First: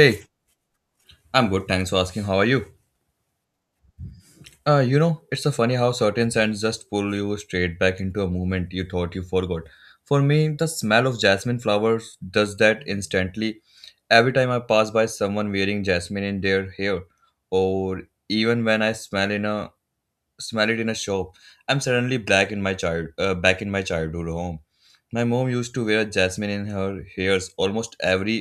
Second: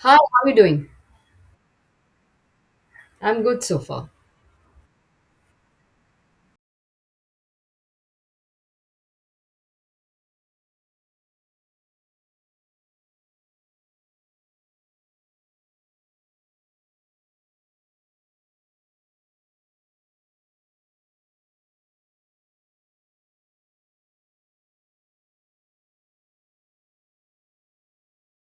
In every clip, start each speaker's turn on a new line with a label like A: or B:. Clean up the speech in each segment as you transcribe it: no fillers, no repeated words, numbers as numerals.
A: Hi, how are you doing?
B: I'm good. Thanks for asking. How are you?
A: I'm good so far.
B: It's so funny how certain scents just pull you straight back into a moment you thought you forgot. For me, the smell of jasmine flowers does that instantly. Every time I pass by someone wearing jasmine in their hair, or even when I smell it in a shop, I'm suddenly back in my childhood home. My mom used to wear jasmine in her hairs almost every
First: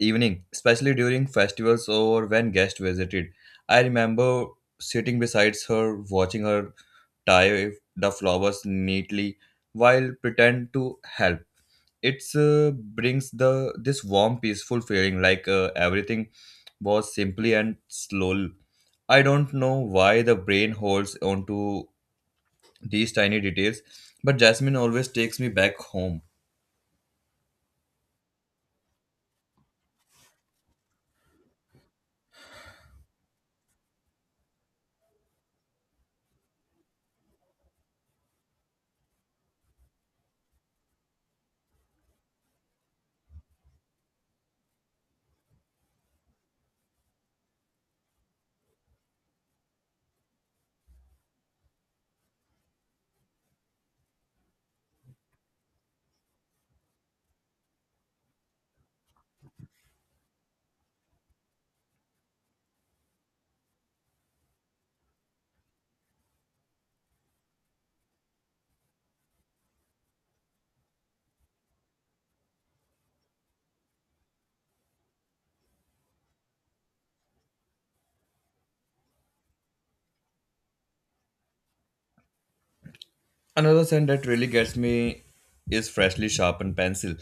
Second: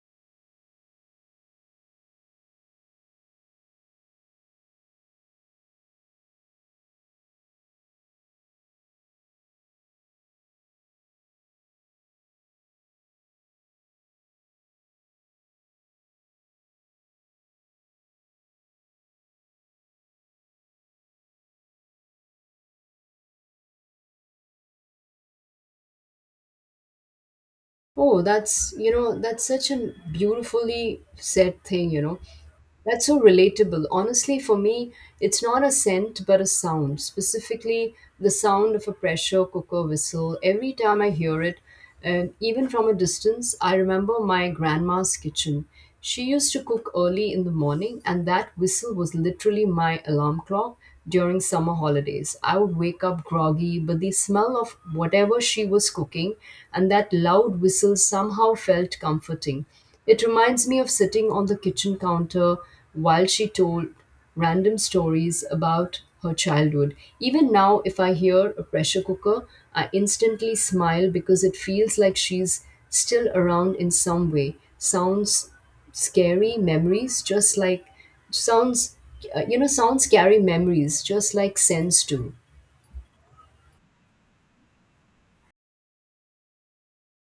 B: evening, especially during festivals or when guests visited. I remember sitting beside her, watching her tie the flowers neatly while pretend to help. It brings the this warm, peaceful feeling like everything was simply and slow. I don't know why the brain holds onto these tiny details, but Jasmine always takes me back home.
A: Oh, that's, that's such a beautifully said thing. That's so relatable. Honestly, for me, it's not a scent but a sound, specifically the sound of a pressure cooker whistle. Every time I hear it, and even from a distance, I remember my grandma's kitchen. She used to cook early in the morning, and that whistle was literally my alarm clock during summer holidays. I would wake up groggy, but the smell of whatever she was cooking and that loud whistle somehow felt comforting. It reminds me of sitting on the kitchen counter while she told random stories about her childhood. Even now, if I hear a pressure cooker, I instantly smile because it feels like she's still around in some way. Sounds scary memories, just like Sounds, sounds carry memories just like scents do.
B: Another scent that really gets me is freshly sharpened pencil.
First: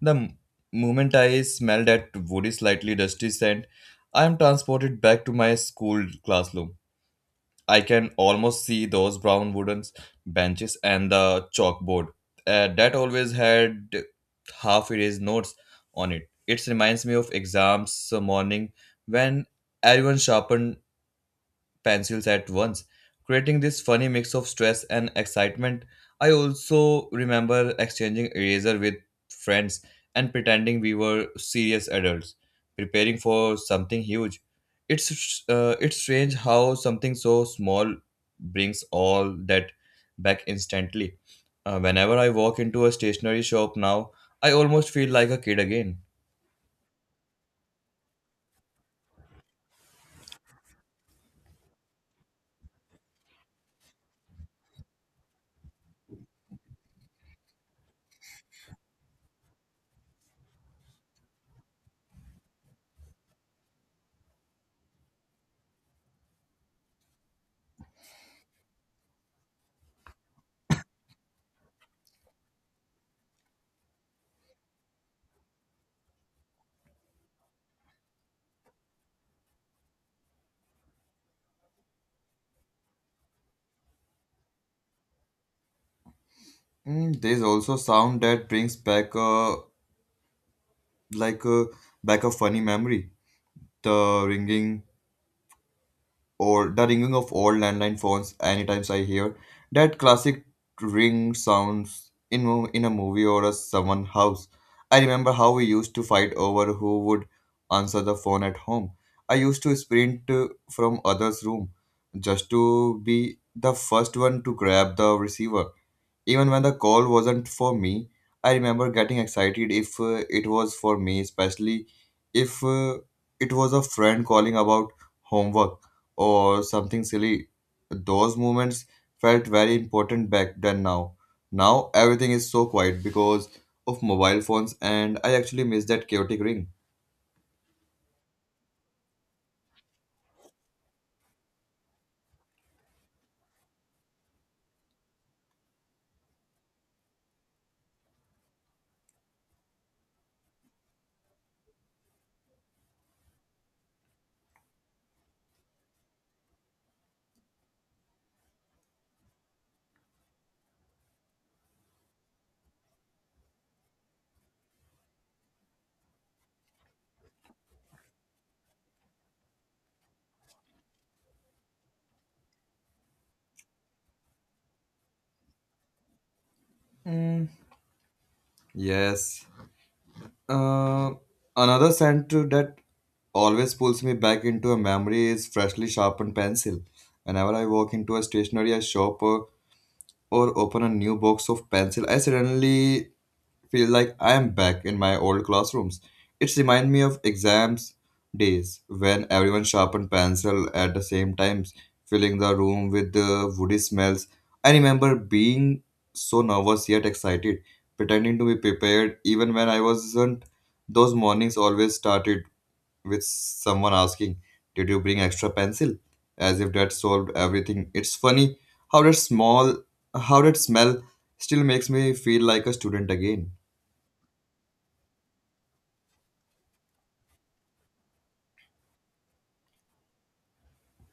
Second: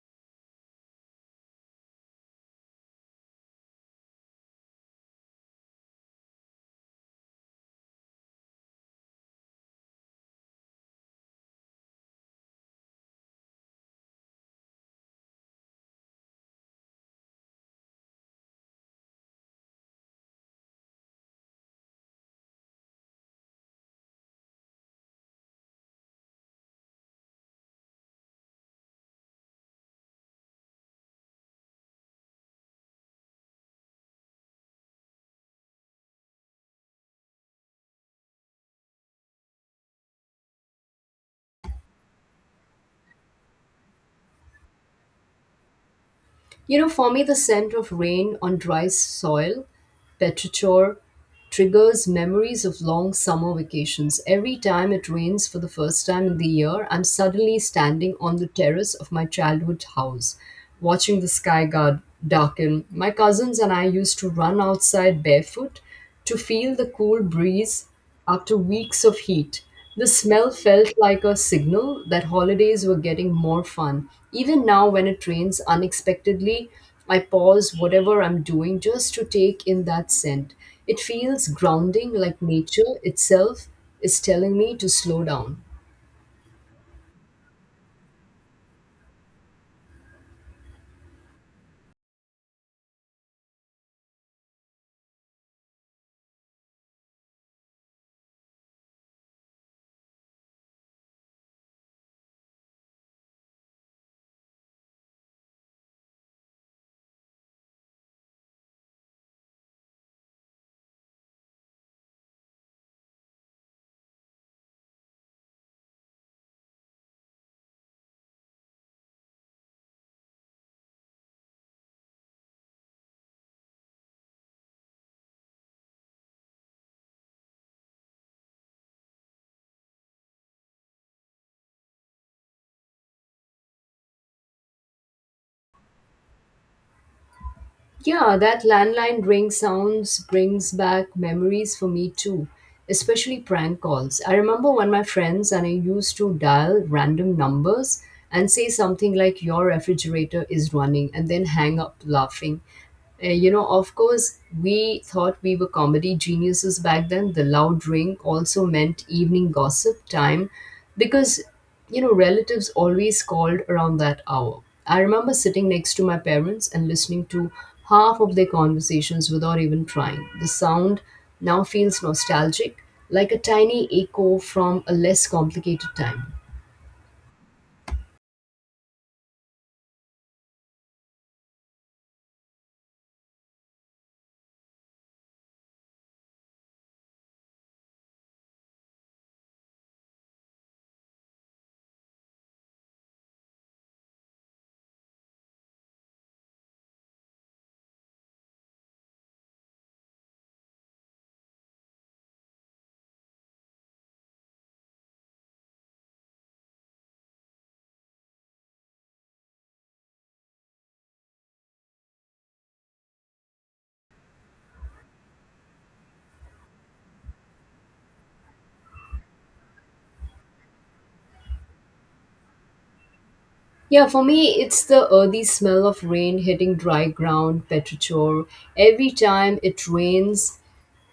B: The moment I smell that woody, slightly dusty scent, I am transported back to my school classroom. I can almost see those brown wooden benches and the chalkboard that always had half erased notes on it. It reminds me of exams morning when everyone sharpened pencils at once, creating this funny mix of stress and excitement. I also remember exchanging eraser with friends and pretending we were serious adults preparing for something huge. It's strange how something so small brings all that back instantly. Whenever I walk into a stationery shop now, I almost feel like a kid again.
A: You know, for me, the scent of rain on dry soil, petrichor, triggers memories of long summer vacations. Every time it rains for the first time in the year, I'm suddenly standing on the terrace of my childhood house, watching the sky guard darken. My cousins and I used to run outside barefoot to feel the cool breeze. After weeks of heat, the smell felt like a signal that holidays were getting more fun. Even now, when it rains unexpectedly, I pause whatever I'm doing just to take in that scent. It feels grounding, like nature itself is telling me to slow down.
B: Mm, there's also sound that brings back a like a back a funny memory. the ringing the ringing of old landline phones. Anytime I hear that classic ring sounds in a movie or a someone house, I remember how we used to fight over who would answer the phone at home. I used to sprint from others room just to be the first one to grab the receiver. Even when the call wasn't for me, I remember getting excited if it was for me, especially if it was a friend calling about homework or something silly. Those moments felt very important back then now. Now everything is so quiet because of mobile phones, and I actually miss that chaotic ring.
A: Yeah, that landline ring sounds brings back memories for me too, especially prank calls. I remember when my friends and I used to dial random numbers and say something like, "Your refrigerator is running," and then hang up laughing. You know, of course, we thought we were comedy geniuses back then. The loud ring also meant evening gossip time because, you know, relatives always called around that hour. I remember sitting next to my parents and listening to half of their conversations without even trying. The sound now feels nostalgic, like a tiny echo from a less complicated time.
B: Mm, yes. Uh, Another scent that always pulls me back into a memory is freshly sharpened pencil. Whenever I walk into a stationery shop or open a new box of pencil, I suddenly feel like I am back in my old classrooms. It reminds me of exams days when everyone sharpened pencil at the same times, filling the room with the woody smells. I remember being so nervous yet excited, pretending to be prepared even when I wasn't. Those mornings always started with someone asking, "Did you bring extra pencil?" As if that solved everything. It's funny how that small how that smell still makes me feel like a student again.
A: Yeah, for me, it's the earthy smell of rain hitting dry ground, petrichor. Every time it rains,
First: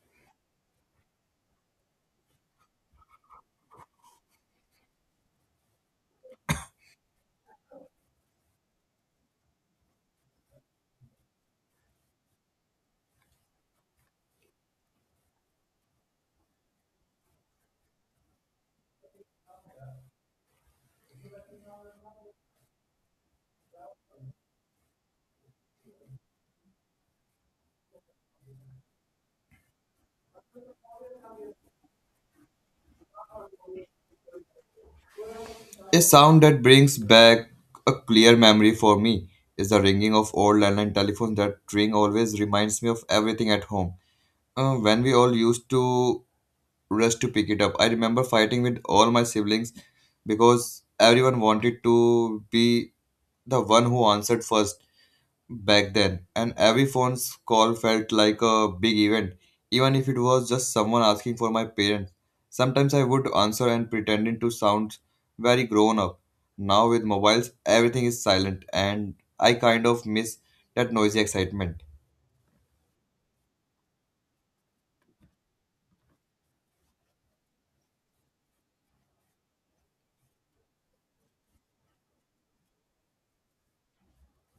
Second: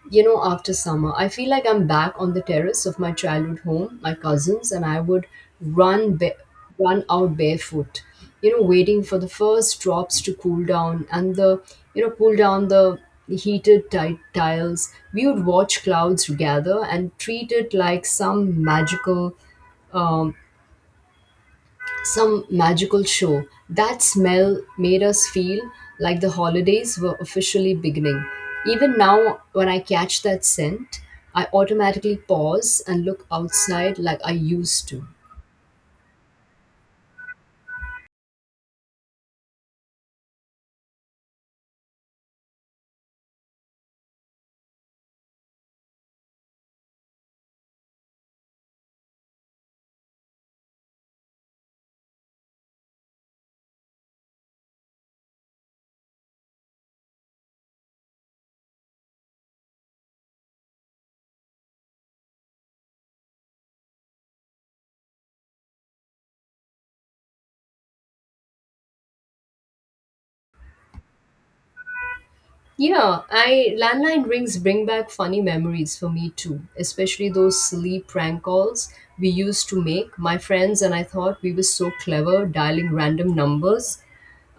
A: you know, after summer, I feel like I'm back on the terrace of my childhood home, my cousins, and I would run ba- run out barefoot, you know, waiting for the first drops to cool down and cool down the tiles. We would watch clouds gather and treat it like magical um, some magical show. That smell made us feel like the holidays were officially beginning. Even now, when I catch that scent, I automatically pause and look outside like I used to.
B: A sound that brings back a clear memory for me is the ringing of old landline telephones. That ring always reminds me of everything at home. When we all used to rush to pick it up, I remember fighting with all my siblings because everyone wanted to be the one who answered first back then, and every phone call felt like a big event, even if it was just someone asking for my parents. Sometimes I would answer and pretending to sound very grown up. Now with mobiles, everything is silent, and I kind of miss that noisy excitement.
A: Yeah, I landline rings bring back funny memories for me too, especially those silly prank calls we used to make. My friends and I thought we were so clever dialing random numbers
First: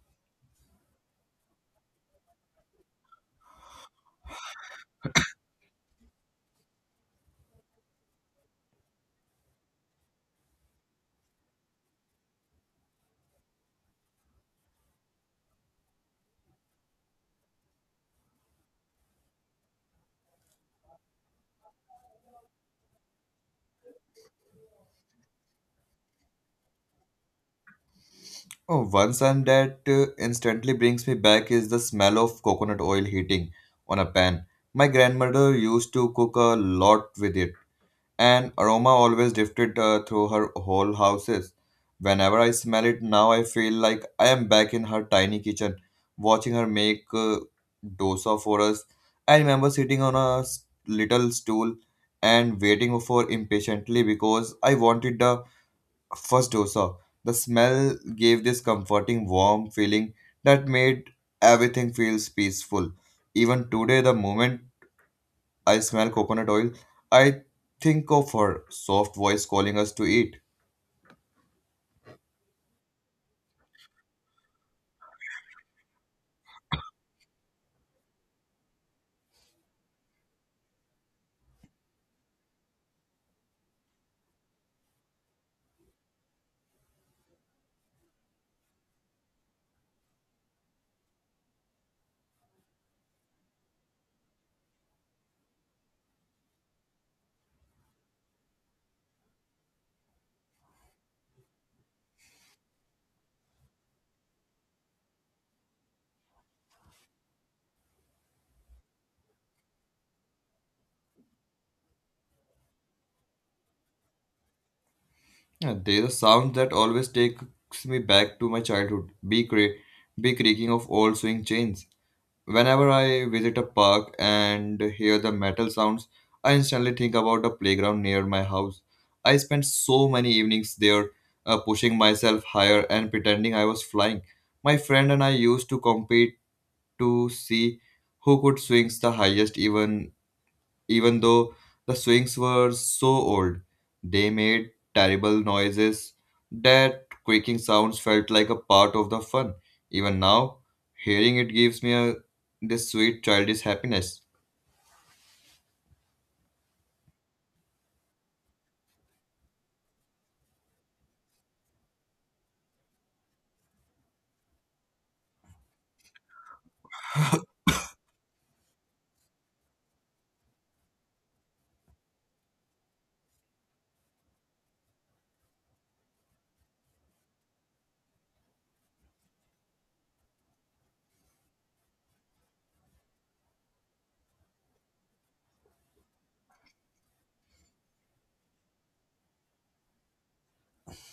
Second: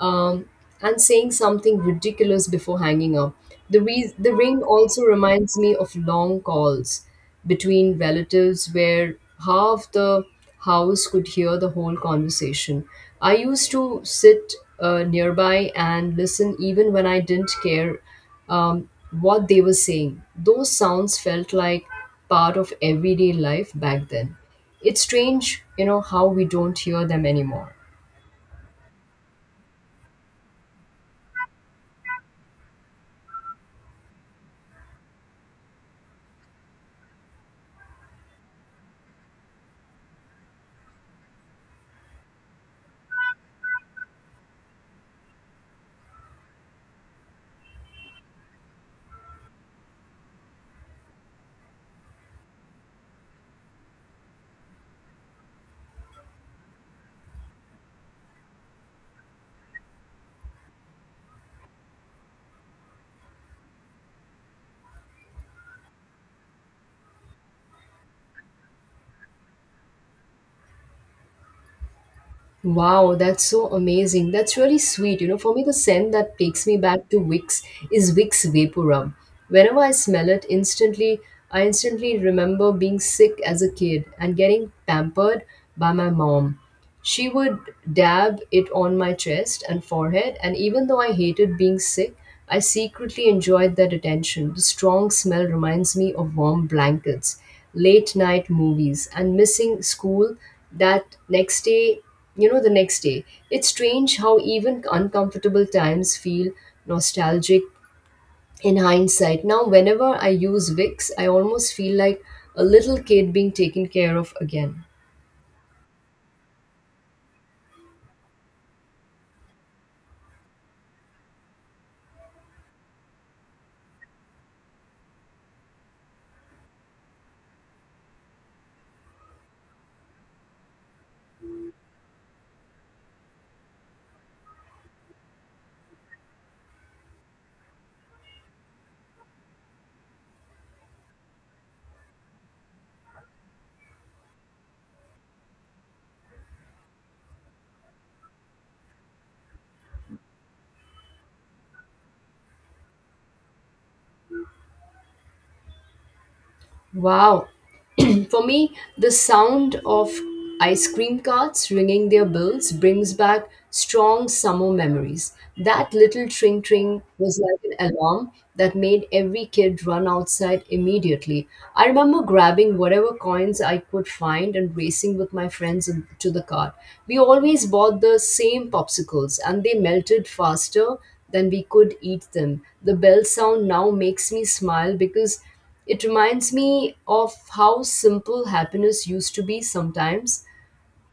A: um, and saying something ridiculous before hanging up. The ring also reminds me of long calls between relatives where half the house could hear the whole conversation. I used to sit nearby and listen even when I didn't care um, what they were saying. Those sounds felt like part of everyday life back then. It's strange, you know, how we don't hear them anymore.
B: Oh, one sound that instantly brings me back is the smell of coconut oil heating on a pan. My grandmother used to cook a lot with it. An aroma always drifted through her whole houses. Whenever I smell it now, I feel like I am back in her tiny kitchen, watching her make dosa for us. I remember sitting on little stool and waiting for impatiently because I wanted the first dosa. The smell gave this comforting, warm feeling that made everything feels peaceful. Even today, the moment I smell coconut oil, I think of her soft voice calling us to eat.
A: Wow, that's so amazing. That's really sweet. You know, for me, the scent that takes me back to Vicks is Vicks Vapor. Whenever I smell it, I instantly remember being sick as a kid and getting pampered by my mom. She would dab it on my chest and forehead, and even though I hated being sick, I secretly enjoyed that attention. The strong smell reminds me of warm blankets, late night movies, and missing school that next day you know, the next day. It's strange how even uncomfortable times feel nostalgic in hindsight. Now, whenever I use Vicks, I almost feel like a little kid being taken care of again.
B: Yeah, there's a sound that always takes me back to my childhood. Bee cra- bee creaking of old swing chains. Whenever I visit a park and hear the metal sounds, I instantly think about the playground near my house. I spent so many evenings there, pushing myself higher and pretending I was flying. My friend and I used to compete to see who could swing the highest. Even though the swings were so old, they made terrible noises. That creaking sounds felt like a part of the fun. Even now, hearing it gives me this sweet childish happiness.
A: Wow, for me, the sound of ice cream carts ringing their bells brings back strong summer memories. That little tring tring was like an alarm that made every kid run outside immediately. I remember grabbing whatever coins I could find and racing with my friends to the cart. We always bought the same popsicles and they melted faster than we could eat them. The bell sound now makes me smile because it reminds me of how simple happiness used to be sometimes.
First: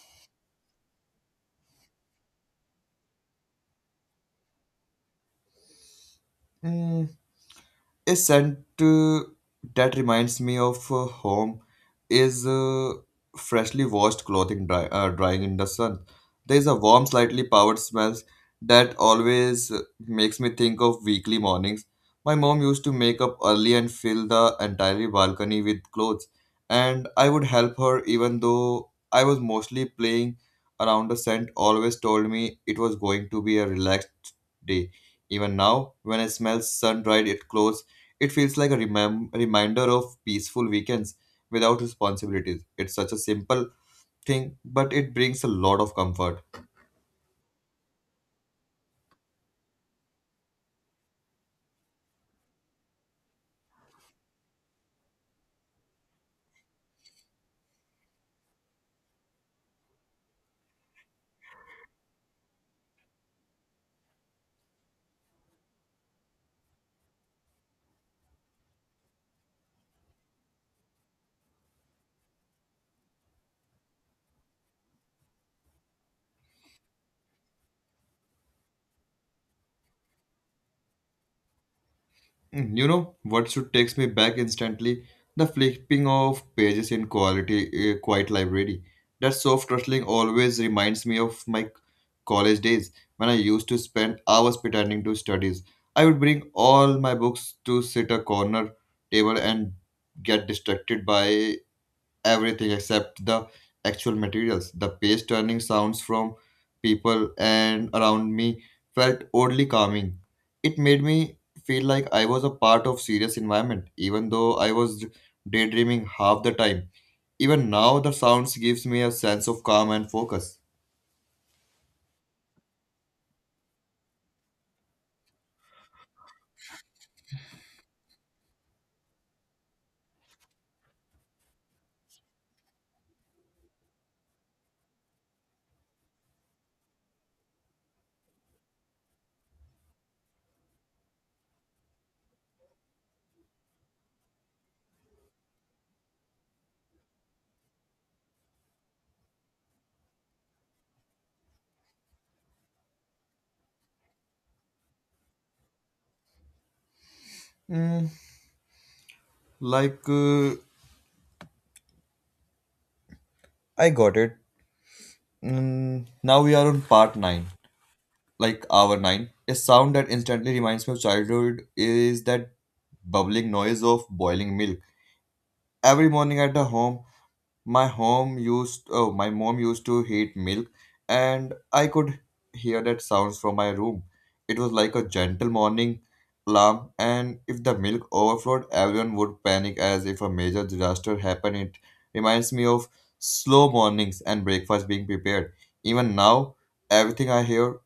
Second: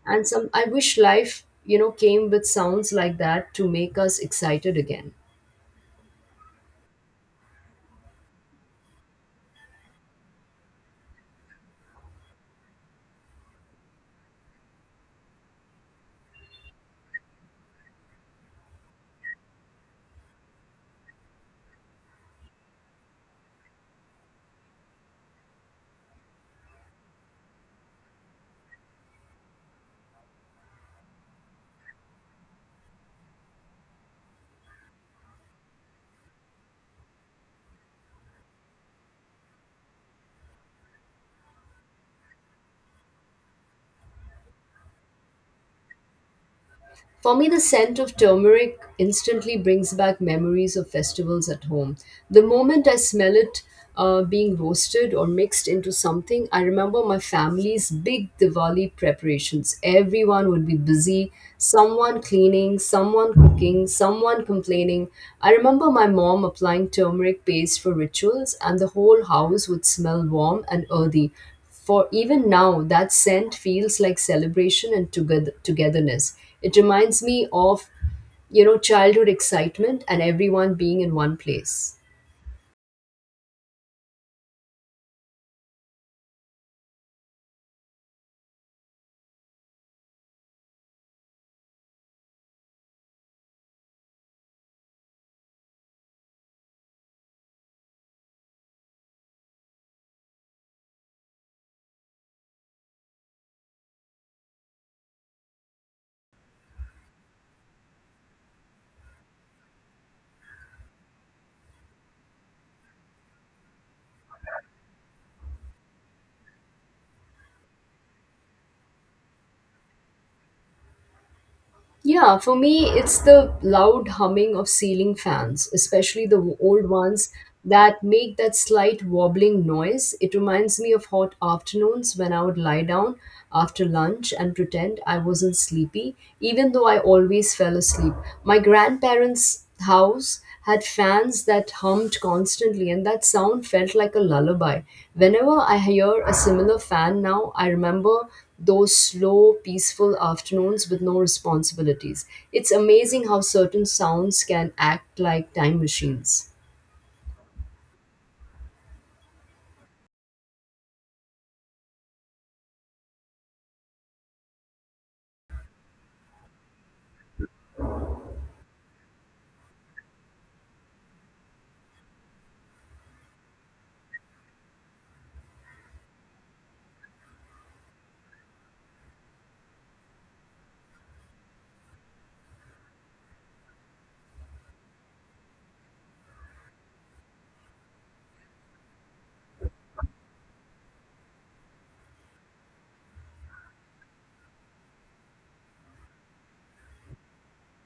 A: And some I wish life, you know, came with sounds like that to make us excited again.
B: Mm, a scent that reminds me of home is freshly washed clothing drying in the sun. There is a warm, slightly powered smell that always makes me think of weekly mornings. My mom used to make up early and fill the entire balcony with clothes, and I would help her even though I was mostly playing around. The scent always told me it was going to be a relaxed day. Even now, when I smell sun dried it clothes, it feels like a reminder of peaceful weekends without responsibilities. It's such a simple thing, but it brings a lot of comfort.
A: For me, the scent of turmeric instantly brings back memories of festivals at home. The moment I smell it being roasted or mixed into something, I remember my family's big Diwali preparations. Everyone would be busy, someone cleaning, someone cooking, someone complaining. I remember my mom applying turmeric paste for rituals, and the whole house would smell warm and earthy for even now, that scent feels like celebration and togetherness. It reminds me of, you know, childhood excitement and everyone being in one place.
B: Mm, you know what should takes me back instantly? The flipping of pages in quiet library. That soft rustling always reminds me of my college days when I used to spend hours pretending to studies. I would bring all my books to sit a corner table and get distracted by everything except the actual materials. The page turning sounds from people and around me felt oddly calming. It made me feel like I was a part of serious environment, even though I was daydreaming half the time. Even now, the sounds gives me a sense of calm and focus.
A: Yeah, for me, it's the loud humming of ceiling fans, especially the old ones that make that slight wobbling noise. It reminds me of hot afternoons when I would lie down after lunch and pretend I wasn't sleepy, even though I always fell asleep. My grandparents' house had fans that hummed constantly, and that sound felt like a lullaby. Whenever I hear a similar fan now, I remember those slow, peaceful afternoons with no responsibilities. It's amazing how certain sounds can act like time machines.
B: Mm, like I got it. Mm, now we are on part nine. Like hour 9, a sound that instantly reminds me of childhood is that bubbling noise of boiling milk every morning at the home. My my mom used to heat milk, and I could hear that sounds from my room. It was like a gentle morning alarm, and if the milk overflowed, everyone would panic as if a major disaster happened. It reminds me of slow mornings and breakfast being prepared. Even now, everything I hear,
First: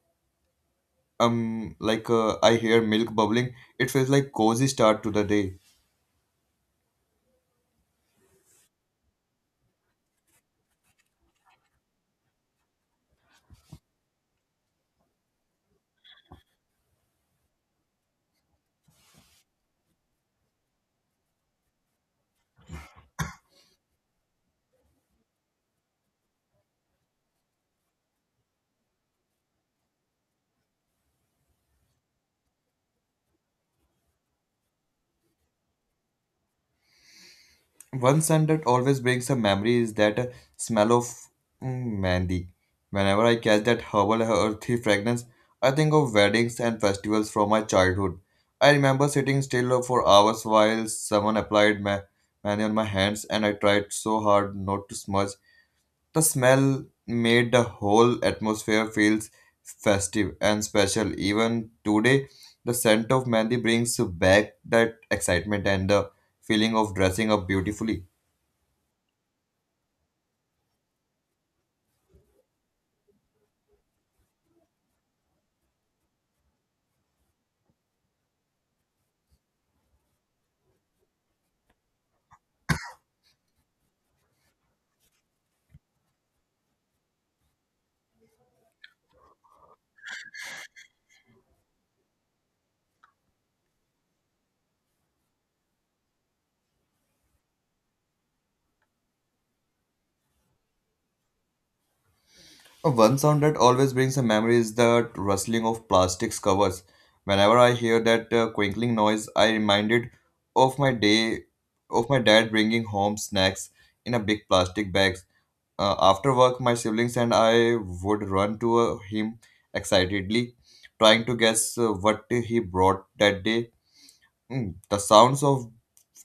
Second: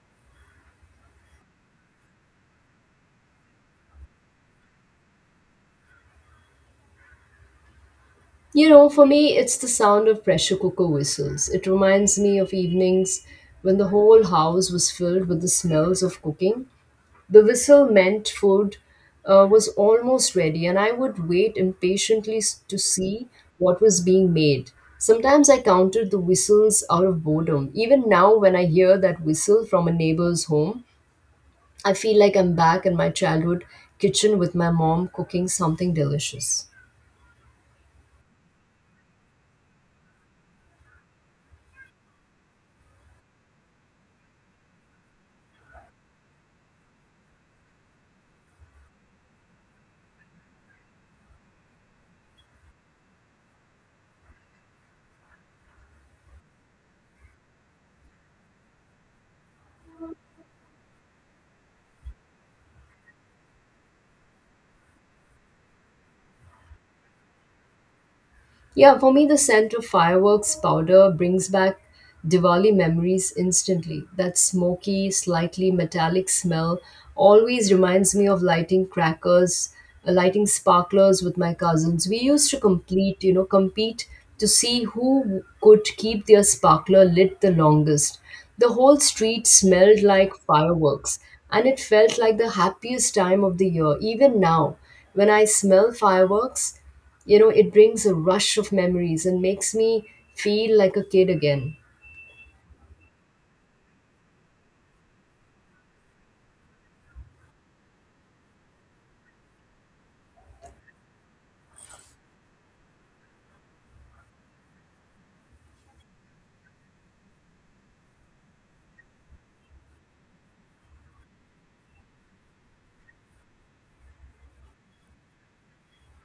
B: I hear milk bubbling, it feels like cozy start to the day.
A: You know, for me, it's the sound of pressure cooker whistles. It reminds me of evenings when the whole house was filled with the smells of cooking. The whistle meant food was almost ready, and I would wait impatiently to see what was being made. Sometimes I counted the whistles out of boredom. Even now, when I hear that whistle from a neighbor's home, I feel like I'm back in my childhood kitchen with my mom cooking something delicious.
B: One scent that always brings a memory is that smell of mandy. Whenever I catch that herbal earthy fragrance, I think of weddings and festivals from my childhood. I remember sitting still for hours while someone applied mandy on my hands, and I tried so hard not to smudge. The smell made the whole atmosphere feels festive and special. Even today, the scent of mehndi brings back that excitement and the feeling of dressing up beautifully.
A: Yeah, for me, the scent of fireworks powder brings back Diwali memories instantly. That smoky, slightly metallic smell always reminds me of lighting crackers, lighting sparklers with my cousins. We used to compete to see who could keep their sparkler lit the longest. The whole street smelled like fireworks, and it felt like the happiest time of the year. Even now, when I smell fireworks, you know, it brings a rush of memories and makes me feel like a kid again.
B: One sound that always brings a memory is the rustling of plastics covers. Whenever I hear that crinkling noise, I reminded of my day of my dad bringing home snacks in a big plastic bag. After work, my siblings and I would run to him excitedly, trying to guess what he brought that day. Mm, the sounds of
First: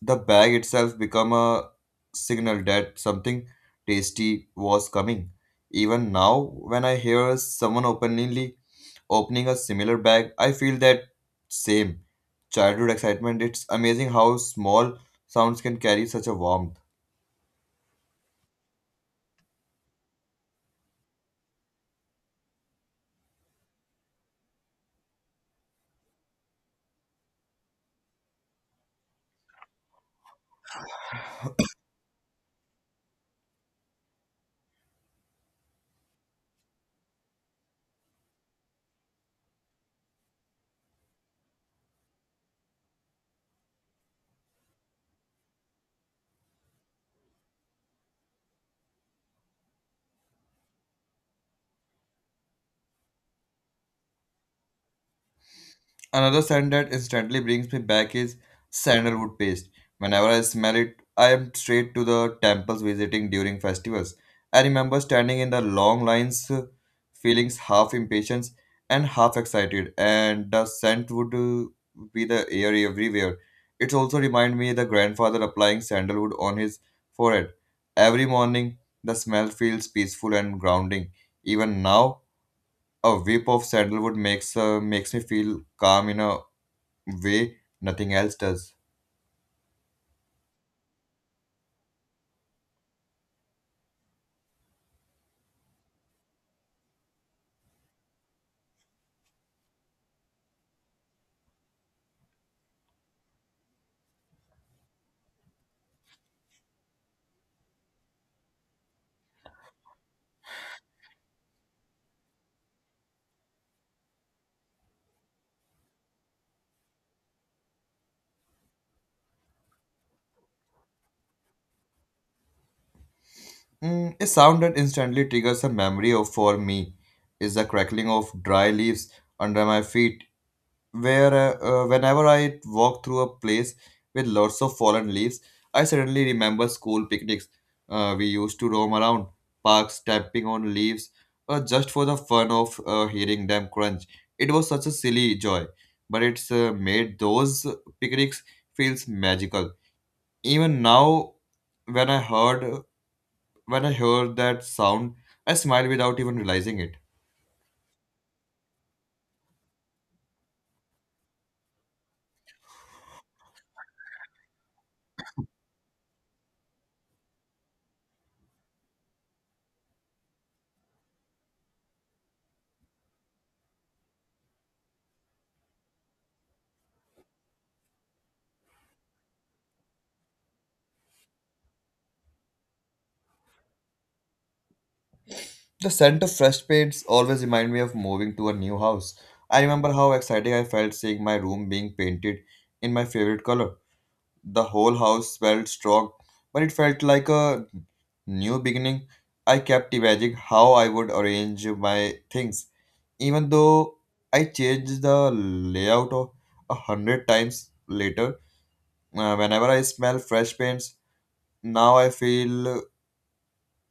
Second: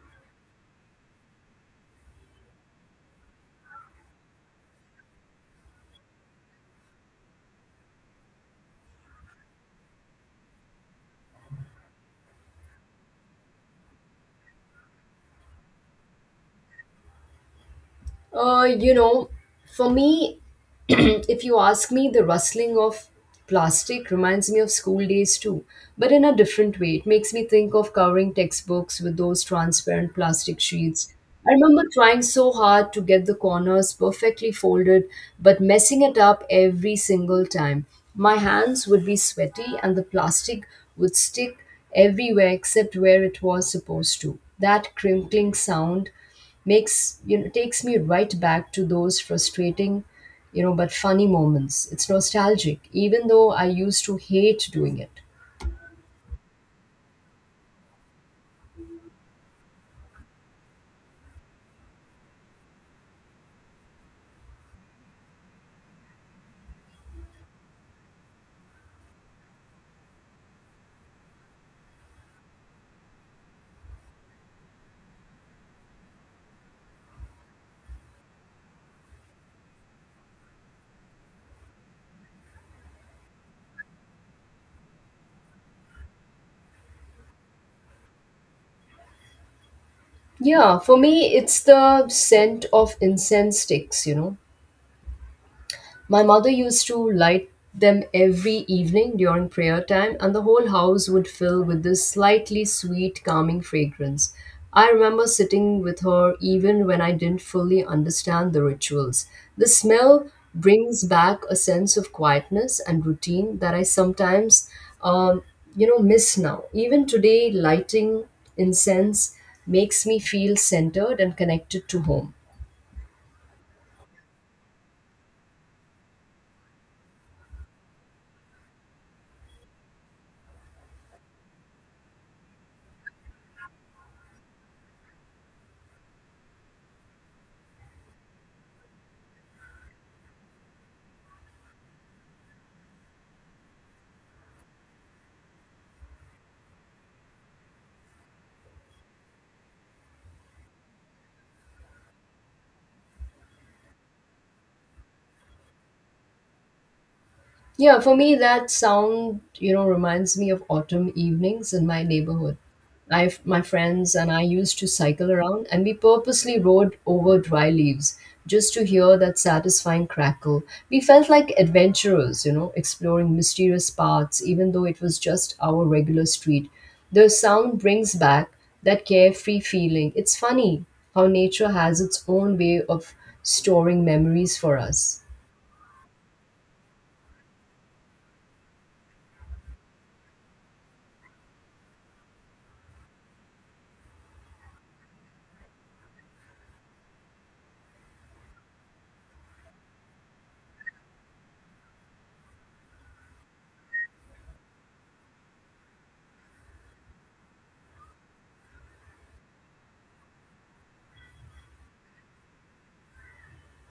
B: the bag itself become a signal that something tasty was coming. Even now, when I hear someone openly opening a similar bag, I feel that same childhood excitement. It's amazing how small sounds can carry such a warmth.
A: You know, for me, if you ask me, the rustling of plastic reminds me of school days too, but in a different way. It makes me think of covering textbooks with those transparent plastic sheets. I remember trying so hard to get the corners perfectly folded, but messing it up every single time. My hands would be sweaty and the plastic would stick everywhere except where it was supposed to. That crinkling sound makes you know takes me right back to those frustrating you know but funny moments. It's nostalgic even though I used to hate doing it.
B: Another scent that instantly brings me back is sandalwood paste. Whenever I smell it, I am straight to the temples visiting during festivals. I remember standing in the long lines, feelings half impatient and half excited, and the scent would be the air everywhere. It also reminded me the grandfather applying sandalwood on his forehead. Every morning, the smell feels peaceful and grounding. Even now, a whip of sandalwood makes me feel calm in a way nothing else does.
A: Yeah, for me, it's the scent of incense sticks, you know. My mother used to light them every evening during prayer time, and the whole house would fill with this slightly sweet, calming fragrance. I remember sitting with her even when I didn't fully understand the rituals. The smell brings back a sense of quietness and routine that I um, miss now. Even today, lighting incense makes me feel centered and connected to home.
B: Mm, a sound that instantly triggers a memory of for me is the crackling of dry leaves under my feet. Where Whenever I walk through a place with lots of fallen leaves, I suddenly remember school picnics. We used to roam around parks, tapping on leaves, just for the fun of hearing them crunch. It was such a silly joy, but it's made those picnics feels magical even now when i heard when I heard that sound, I smile without even realizing it.
A: Yeah, for me, that sound, you know, reminds me of autumn evenings in my neighborhood. My friends and I used to cycle around and we purposely rode over dry leaves just to hear that satisfying crackle. We felt like adventurers, you know, exploring mysterious paths, even though it was just our regular street. The sound brings back that carefree feeling. It's funny how nature has its own way of storing memories for us.
B: The scent of fresh paints always remind me of moving to a new house. I remember how excited I felt seeing my room being painted in my favorite color. The whole house smelled strong, but it felt like a new beginning. I kept imagining how I would arrange my things, even though I changed the layout of- 100 times later. Whenever I smell fresh paints, now I feel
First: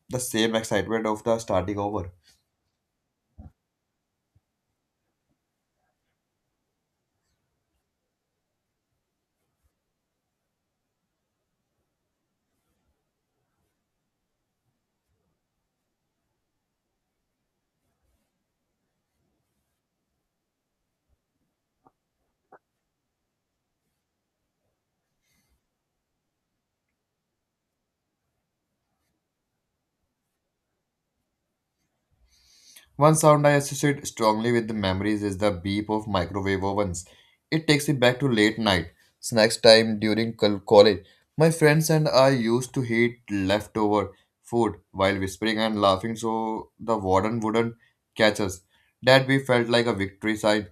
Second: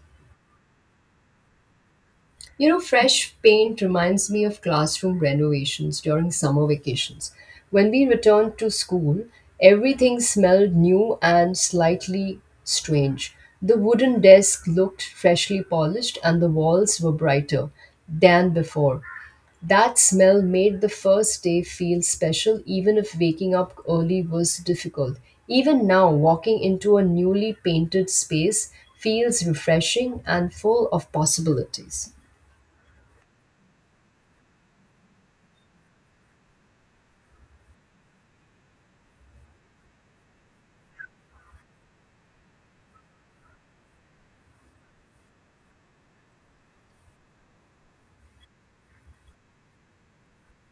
B: the same excitement of the starting over.
A: You know, fresh paint reminds me of classroom renovations during summer vacations. When we returned to school, everything smelled new and slightly strange. The wooden desk looked freshly polished and the walls were brighter than before. That smell made the first day feel special, even if waking up early was difficult. Even now, walking into a newly painted space feels refreshing and full of possibilities.
B: One sound I associate strongly with the memories is the beep of microwave ovens. It takes me back to late night snacks time during college. My friends and I used to heat leftover food while whispering and laughing so the warden wouldn't catch us. That we felt like a victory sign,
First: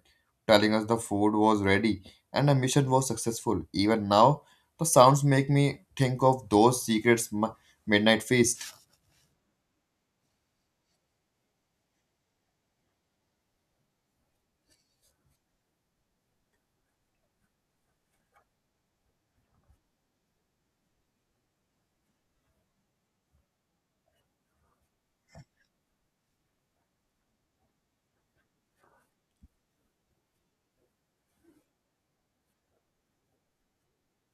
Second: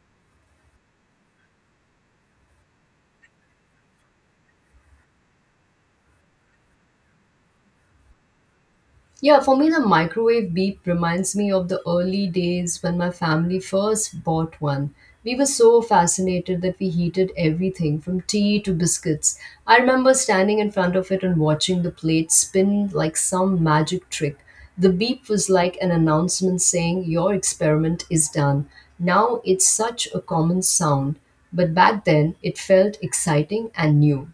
B: telling us the food was ready and the mission was successful. Even now, the sounds make me think of those secrets midnight feast.
A: Yeah, for me, the microwave beep reminds me of the early days when my family first bought one. We were so fascinated that we heated everything from tea to biscuits. I remember standing in front of it and watching the plate spin like some magic trick. The beep was like an announcement saying, "Your experiment is done." Now it's such a common sound, but back then it felt exciting and new.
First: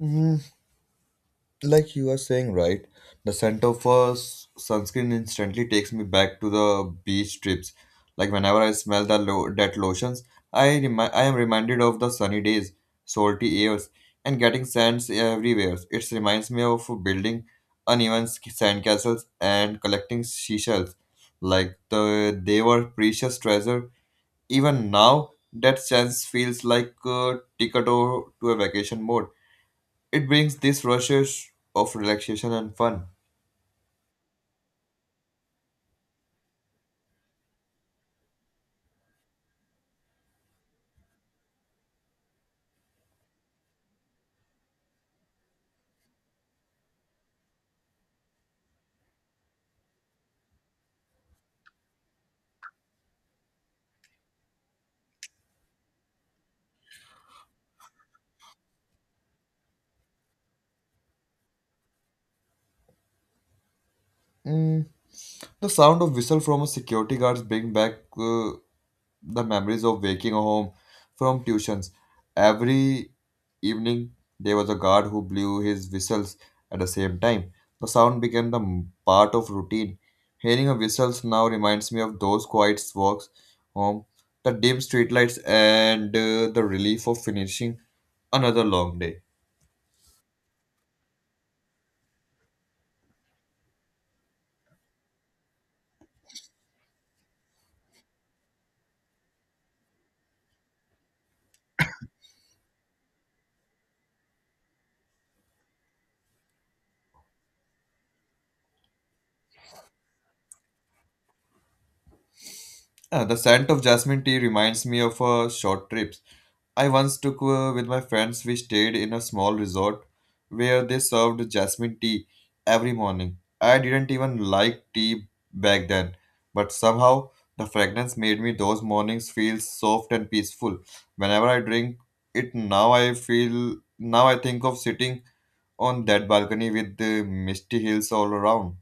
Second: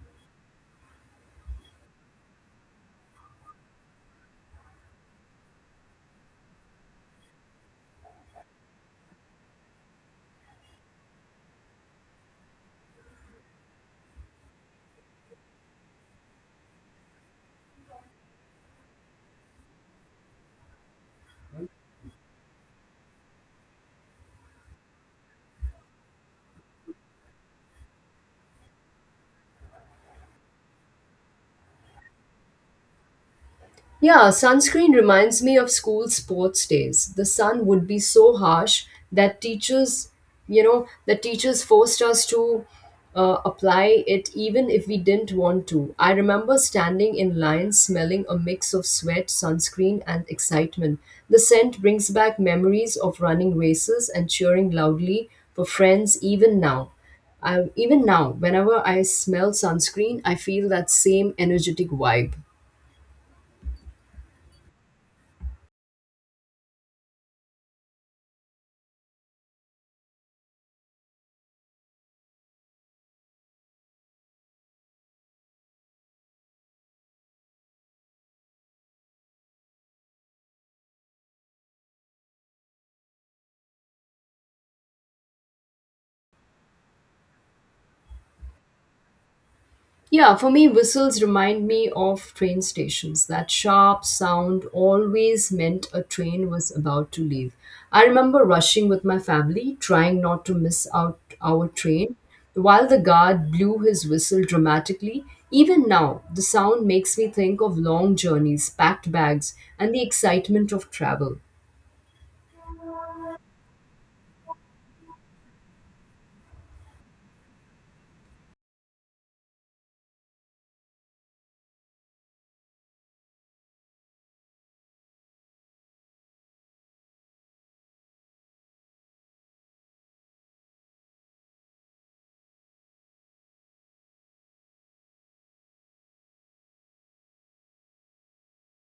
B: Mm-hmm. Like you are saying, right, the scent of sunscreen instantly takes me back to the beach trips. Like, whenever I smell that lotions, I am reminded of the sunny days, salty airs, and getting sands everywhere. It reminds me of building uneven sand castles and collecting seashells like the they were precious treasure. Even now that chance feels like a ticket to a vacation mode. It brings these rushes of relaxation and fun.
A: Yeah, sunscreen reminds me of school sports days. The sun would be so harsh that teachers, that teachers forced us to apply it even if we didn't want to. I remember standing in line smelling a mix of sweat, sunscreen, and excitement. The scent brings back memories of running races and cheering loudly for friends even now. Even now, whenever I smell sunscreen, I feel that same energetic vibe.
B: Mm, the sound of whistle from a security guards bring back the memories of waking home from tuitions. Every evening there was a guard who blew his whistles at the same time. The sound became the part of routine. Hearing a whistles now reminds me of those quiet walks home, the dim streetlights, and the relief of finishing another long day.
A: Yeah, for me, whistles remind me of train stations. That sharp sound always meant a train was about to leave. I remember rushing with my family, trying not to miss out our train. While the guard blew his whistle dramatically, even now, the sound makes me think of long journeys, packed bags, and the excitement of travel.
B: Yeah, the scent of jasmine tea reminds me of short trips I once took with my friends. We stayed in a small resort where they served jasmine tea every morning. I didn't even like tea back then, but somehow the fragrance made me those mornings feel soft and peaceful. Whenever I drink it now, I feel now I think of sitting on that balcony with the misty hills all around.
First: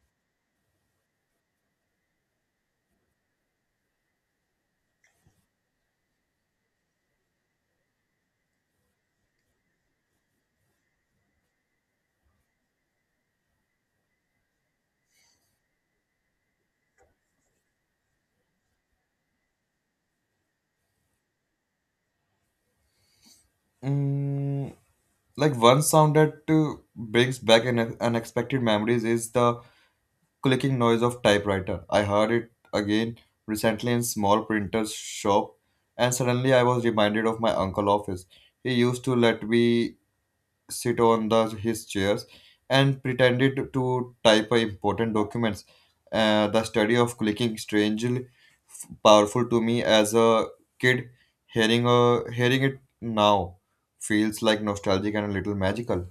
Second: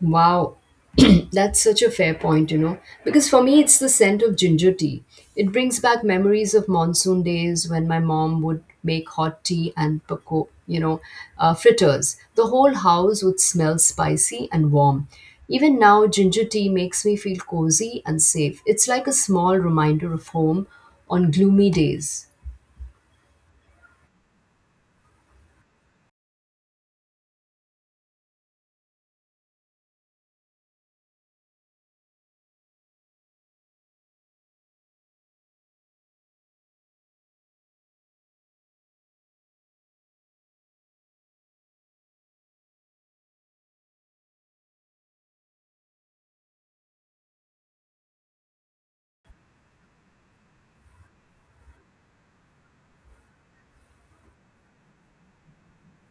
A: Wow, that's such a fair point, you know, because for me it's the scent of ginger tea. It brings back memories of monsoon days when my mom would make hot tea and paco, fritters. The whole house would smell spicy and warm. Even now, ginger tea makes me feel cozy and safe. It's like a small reminder of home on gloomy days.
B: Mm, like one sound that brings back an unexpected memories is the clicking noise of typewriter. I heard it again recently in small printer's shop, and suddenly I was reminded of my uncle office. He used to let me sit on the his chairs and pretended to type important documents. The study of clicking strangely powerful to me as a kid. Hearing it now feels like nostalgic and a little magical.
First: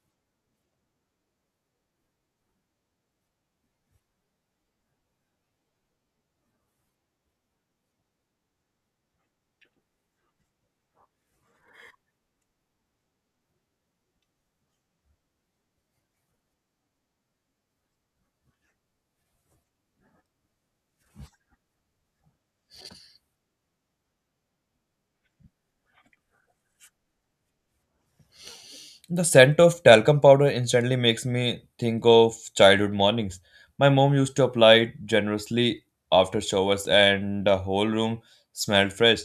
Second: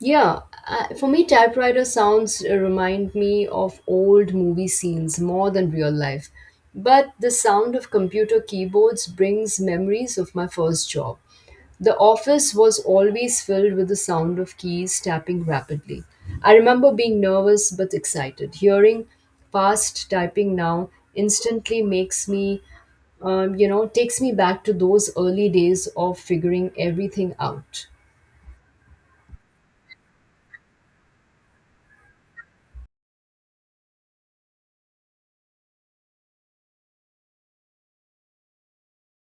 A: Yeah, for me, typewriter sounds remind me of old movie scenes more than real life. But the sound of computer keyboards brings memories of my first job. The office was always filled with the sound of keys tapping rapidly. I remember being nervous but excited. Hearing fast typing now instantly makes me, you know, takes me back to those early days of figuring everything out.
B: The scent of talcum powder instantly makes me think of childhood mornings. My mom used to apply it generously after showers, and the whole room smelled fresh.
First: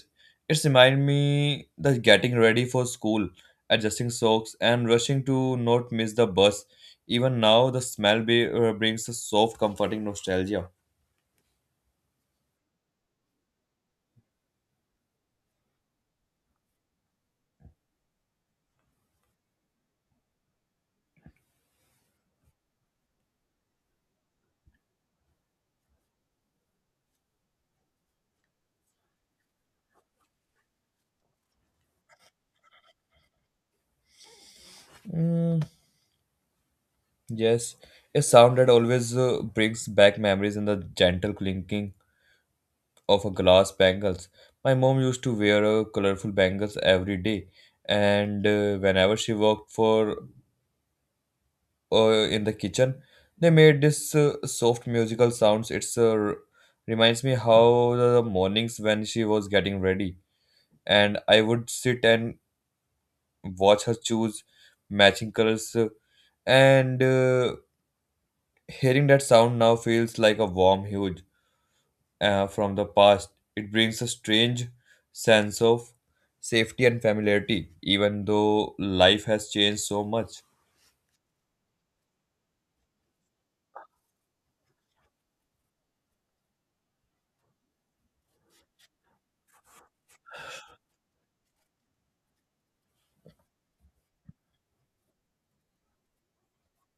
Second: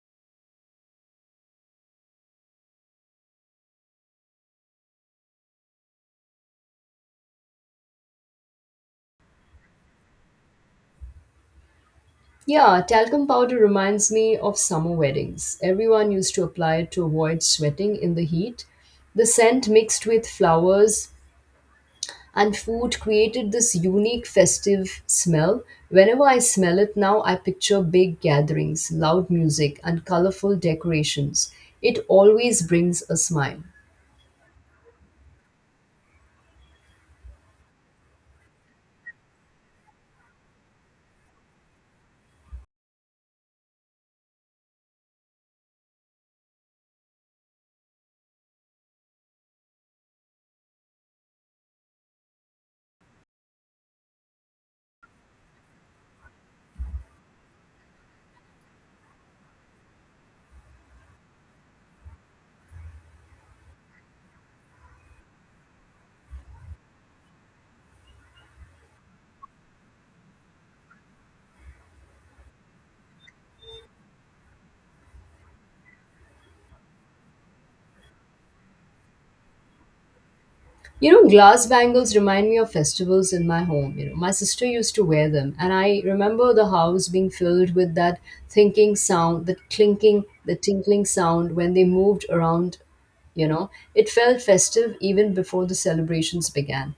B: It reminded me that getting ready for school, adjusting socks, and rushing to not miss the bus. Even now, the smell brings a soft, comforting nostalgia.
A: Yeah, talcum powder reminds me of summer weddings. Everyone used to apply it to avoid sweating in the heat. The scent mixed with flowers and food created this unique festive smell. Whenever I smell it now, I picture big gatherings, loud music, and colorful decorations. It always brings a smile.
B: Mm, yes, a sound that always brings back memories in the gentle clinking of a glass bangles. My mom used to wear a colorful bangles every day, and whenever she worked for in the kitchen, they made this soft musical sounds. It's r- reminds me how the mornings when she was getting ready, and I would sit and watch her choose matching colors, and hearing that sound now feels like a warm huge from the past. It brings a strange sense of safety and familiarity, even though life has changed so much.
A: You know, glass bangles remind me of festivals in my home. You know, my sister used to wear them, and I remember the house being filled with that thinking sound, that clinking, the tinkling sound when they moved around. You know, it felt festive even before the celebrations began.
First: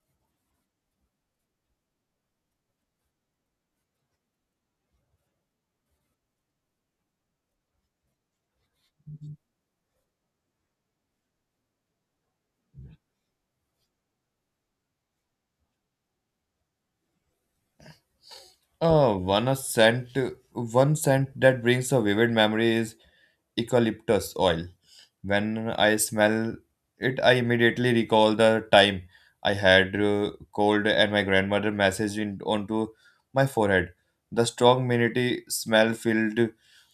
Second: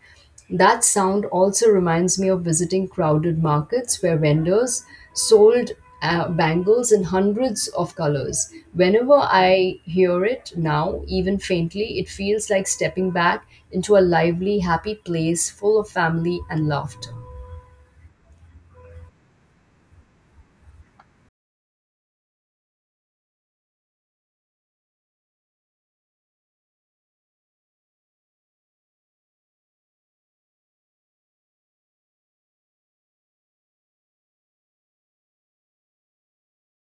A: That sound also reminds me of visiting crowded markets where vendors sold bangles in hundreds of colors. Whenever I hear it now, even faintly, it feels like stepping back into a lively, happy place full of family and laughter.
B: Uh, one a scent, one scent that brings a vivid memory is eucalyptus oil. When I smell it, I immediately recall the time I had cold and my grandmother massaged it onto my forehead. The strong minty smell filled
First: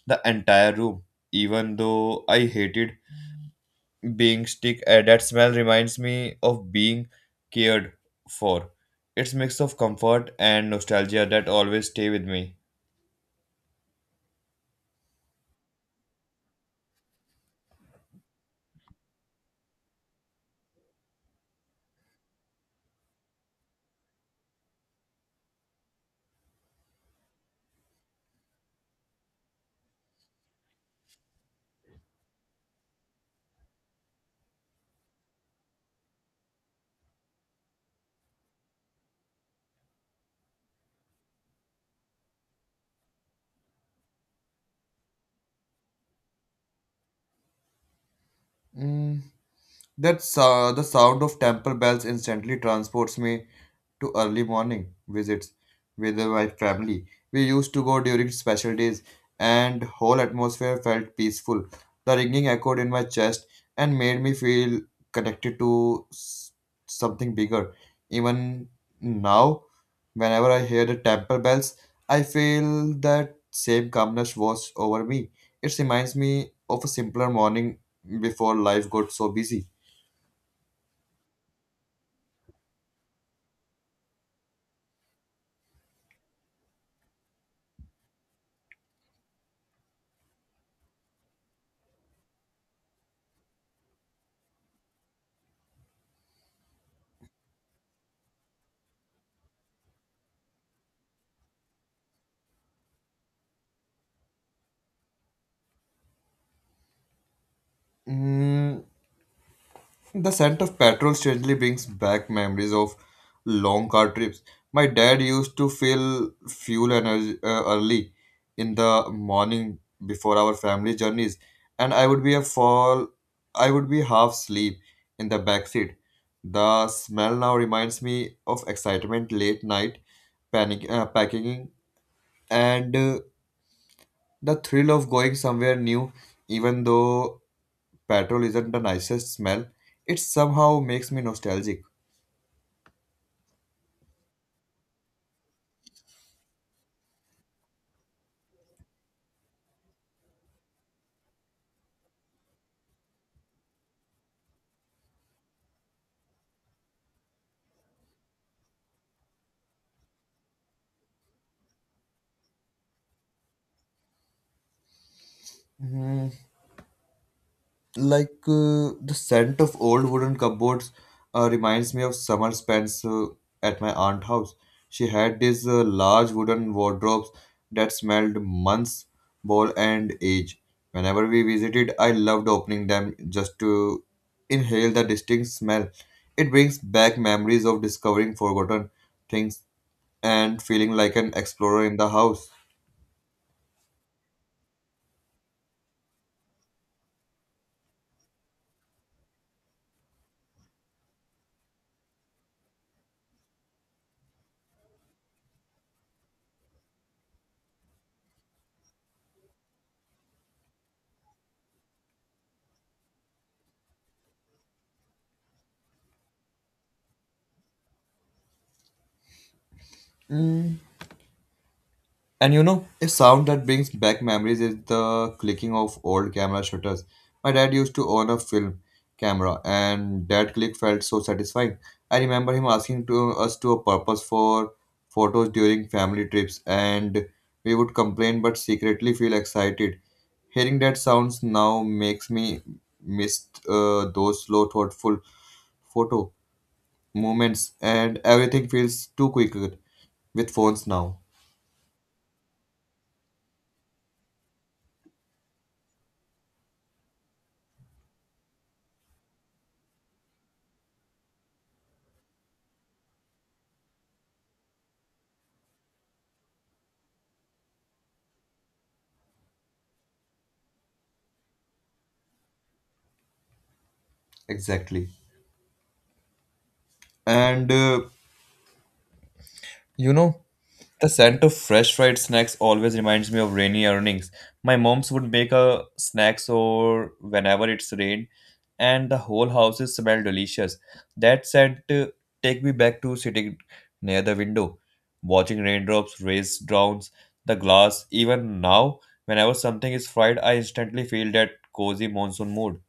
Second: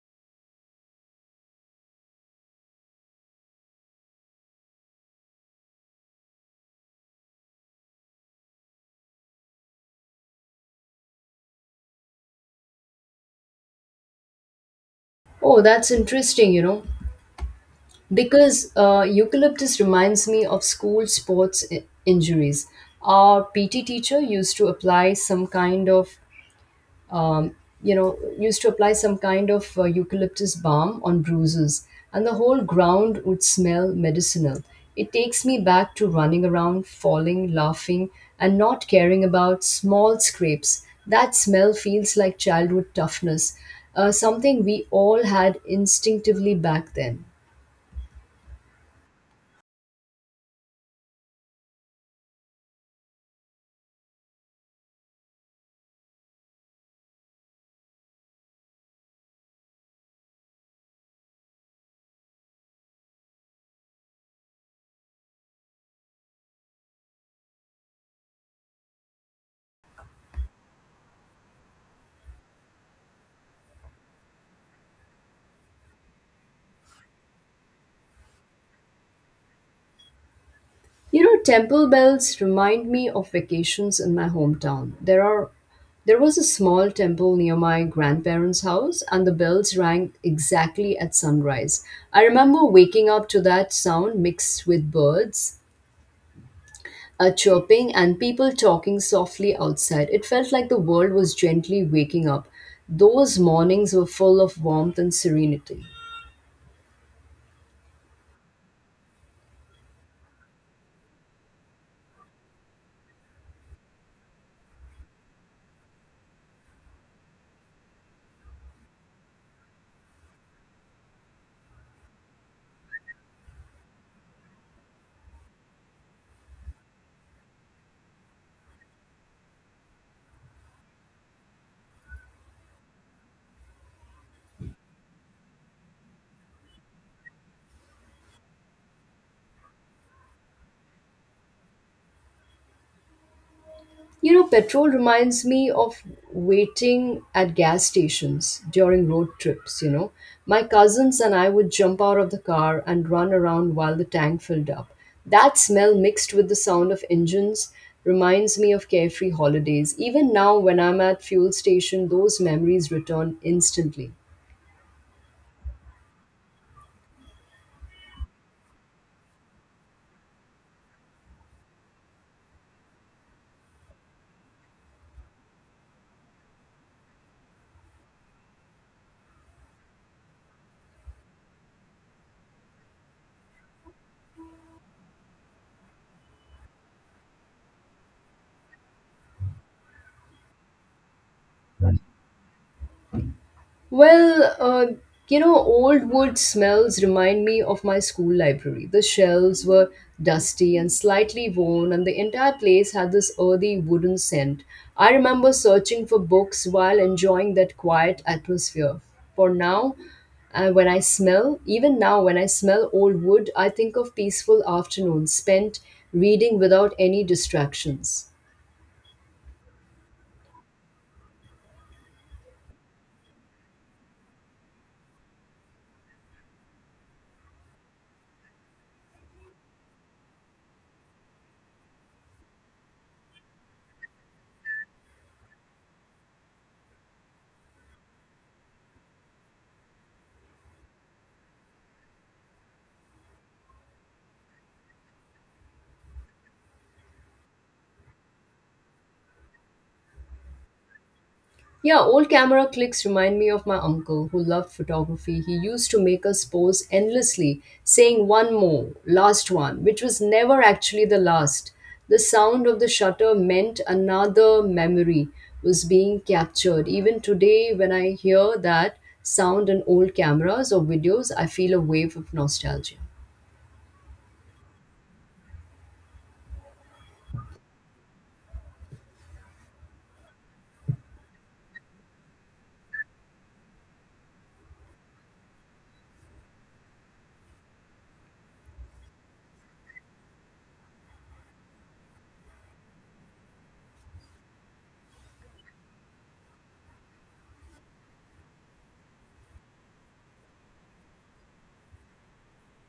B: the entire room, even though I hated being stick that smell reminds me of being cared for. It's mix of comfort and nostalgia that always stay with me.
A: Oh, that's interesting, you know, because eucalyptus reminds me of school sports injuries. Our PT teacher used to apply some kind of um, you know, used to apply some kind of eucalyptus balm on bruises, and the whole ground would smell medicinal. It takes me back to running around, falling, laughing, and not caring about small scrapes. That smell feels like childhood toughness, something we all had instinctively back then.
B: That the sound of temple bells instantly transports me to early morning visits with my family. We used to go during special days, and whole atmosphere felt peaceful. The ringing echoed in my chest and made me feel connected to something bigger. Even now, whenever I hear the temple bells, I feel that same calmness wash over me. It reminds me of a simpler morning before life got so busy.
A: You know, temple bells remind me of vacations in my hometown. There are there was a small temple near my grandparents' house and the bells rang exactly at sunrise. I remember waking up to that sound mixed with birds, a chirping and people talking softly outside. It felt like the world was gently waking up. Those mornings were full of warmth and serenity.
B: Mm, the scent of petrol strangely brings back memories of long car trips. My dad used to fill fuel energy early in the morning before our family journeys, and I would be a fall. I would be half asleep in the back seat. The smell now reminds me of excitement, late night panic packing, and the thrill of going somewhere new, even though petrol isn't the nicest smell, it somehow makes me nostalgic.
A: You know, petrol reminds me of waiting at gas stations during road trips, you know. My cousins and I would jump out of the car and run around while the tank filled up. That smell mixed with the sound of engines reminds me of carefree holidays. Even now when I'm at fuel station, those memories return instantly.
B: Mm, like the scent of old wooden cupboards reminds me of summer spends at my aunt's house. She had these large wooden wardrobes that smelled months, bowl, and age. Whenever we visited, I loved opening them just to inhale the distinct smell. It brings back memories of discovering forgotten things and feeling like an explorer in the house.
A: Well, uh, Old wood smells remind me of my school library. The shelves were dusty and slightly worn, and the entire place had this earthy wooden scent. I remember searching for books while enjoying that quiet atmosphere. For now, when I smell, Even now when I smell old wood, I think of peaceful afternoons spent reading without any distractions.
B: And you know, a sound that brings back memories is the clicking of old camera shutters. My dad used to own a film camera, and that click felt so satisfying. I remember him asking to us to a purpose for photos during family trips, and we would complain but secretly feel excited. Hearing that sounds now makes me miss those slow, thoughtful photo moments, and everything feels too quick with phones now.
A: Yeah, old camera clicks remind me of my uncle who loved photography. He used to make us pose endlessly, saying one more, last one, which was never actually the last. The sound of the shutter meant another memory was being captured. Even today, when I hear that sound in old cameras or videos, I feel a wave of nostalgia.
B: Exactly. And you know, the scent of fresh fried snacks always reminds me of rainy evenings. My mom's would make a snacks or whenever it's rained, and the whole house is smell delicious. That scent take me back to sitting near the window, watching raindrops race drowns the glass. Even now, whenever something is fried, I instantly feel that cozy monsoon mood.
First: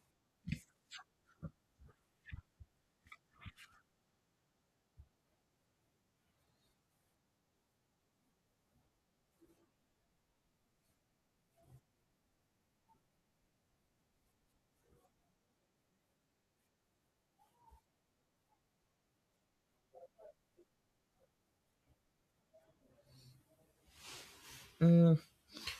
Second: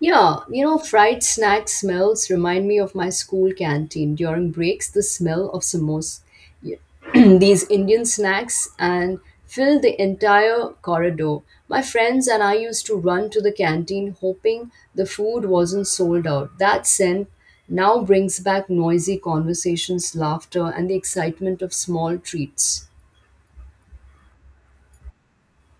A: Yeah, you know, fried snack smells remind me of my school canteen. During breaks, the smell of samosas, these Indian snacks, and fill the entire corridor. My friends and I used to run to the canteen hoping the food wasn't sold out. That scent now brings back noisy conversations, laughter, and the excitement of small treats.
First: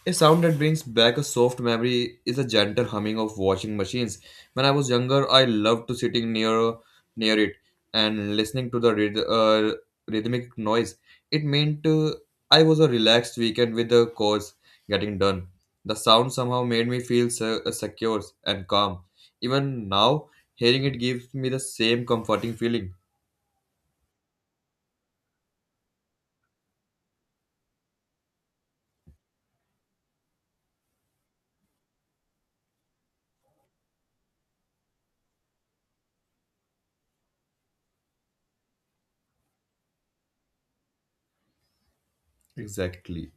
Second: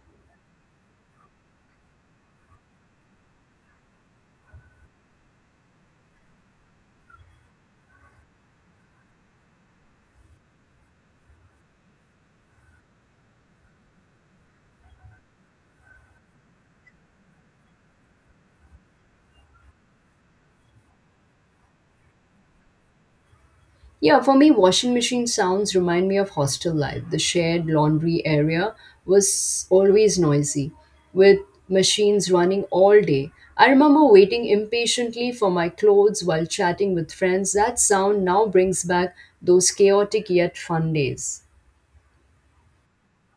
B: A sound that brings back a soft memory is the gentle humming of washing machines. When I was younger, I loved to sitting near it and listening to the rhythmic noise. It meant I was a relaxed weekend with the chores getting done. The sound somehow made me feel secure and calm. Even now, hearing it gives me the same comforting feeling.
A: Yeah, for me, washing machine sounds remind me of hostel life. The shared laundry area was always noisy, with machines running all day. I remember waiting impatiently for my clothes while chatting with friends. That sound now brings back those chaotic yet fun days.
B: Exactly.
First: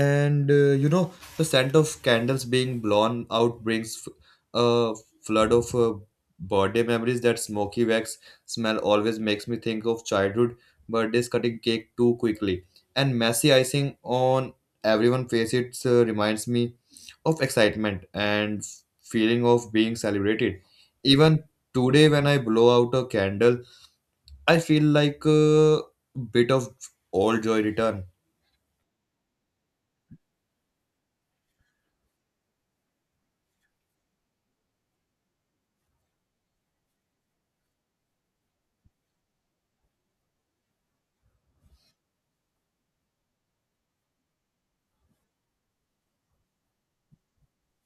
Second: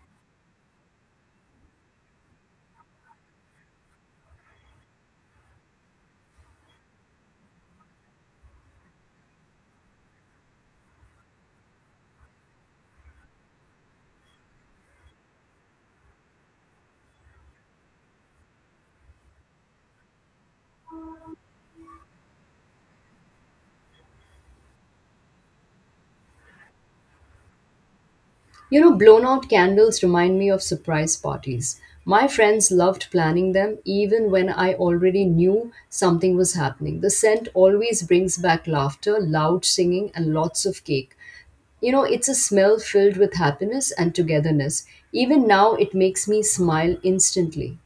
B: And you know, the scent of candles being blown out brings a flood of birthday memories. That smoky wax smell always makes me think of childhood birthdays, cutting cake too quickly and messy icing on everyone's face. It reminds me of excitement and feeling of being celebrated. Even today when I blow out a candle, I feel like a bit of old joy return.
A: You know, blown out candles remind me of surprise parties. My friends loved planning them even when I already knew something was happening. The scent always brings back laughter, loud singing, and lots of cake. You know, it's a smell filled with happiness and togetherness. Even now, it makes me smile instantly.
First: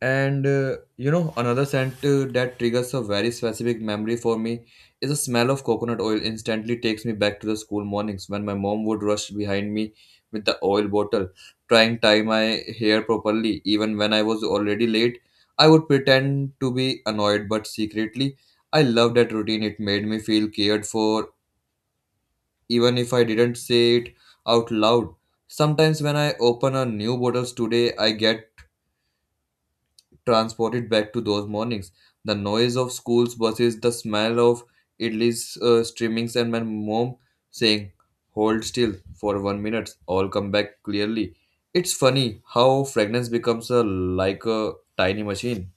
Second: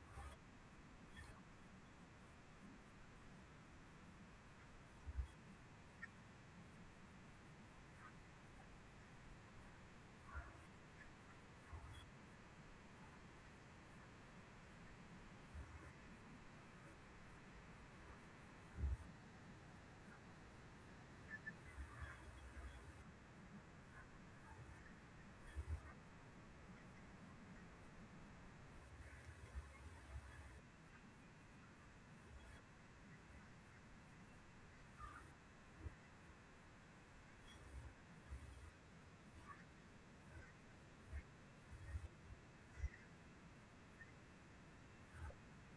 B: And you know, another scent that triggers a very specific memory for me is the smell of coconut oil instantly takes me back to the school mornings when my mom would rush behind me with the oil bottle, trying tie my hair properly. Even when I was already late, I would pretend to be annoyed, but secretly, I loved that routine. It made me feel cared for, even if I didn't say it out loud. Sometimes when I open a new bottles today, I get transported back to those mornings. The noise of school's buses, the smell of idlis streamings, and my mom saying, "Hold still for one minute," all come back clearly. It's funny how fragrance becomes a, like a tiny machine.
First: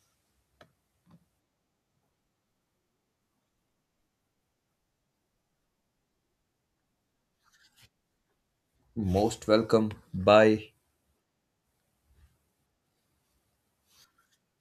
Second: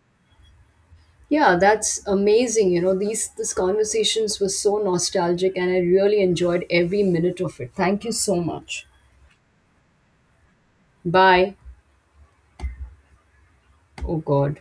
A: Yeah, that's amazing. You know, these conversations were so nostalgic and I really enjoyed every minute of it. Thank you so much.
B: Most welcome. Bye.
A: Bye. Oh God.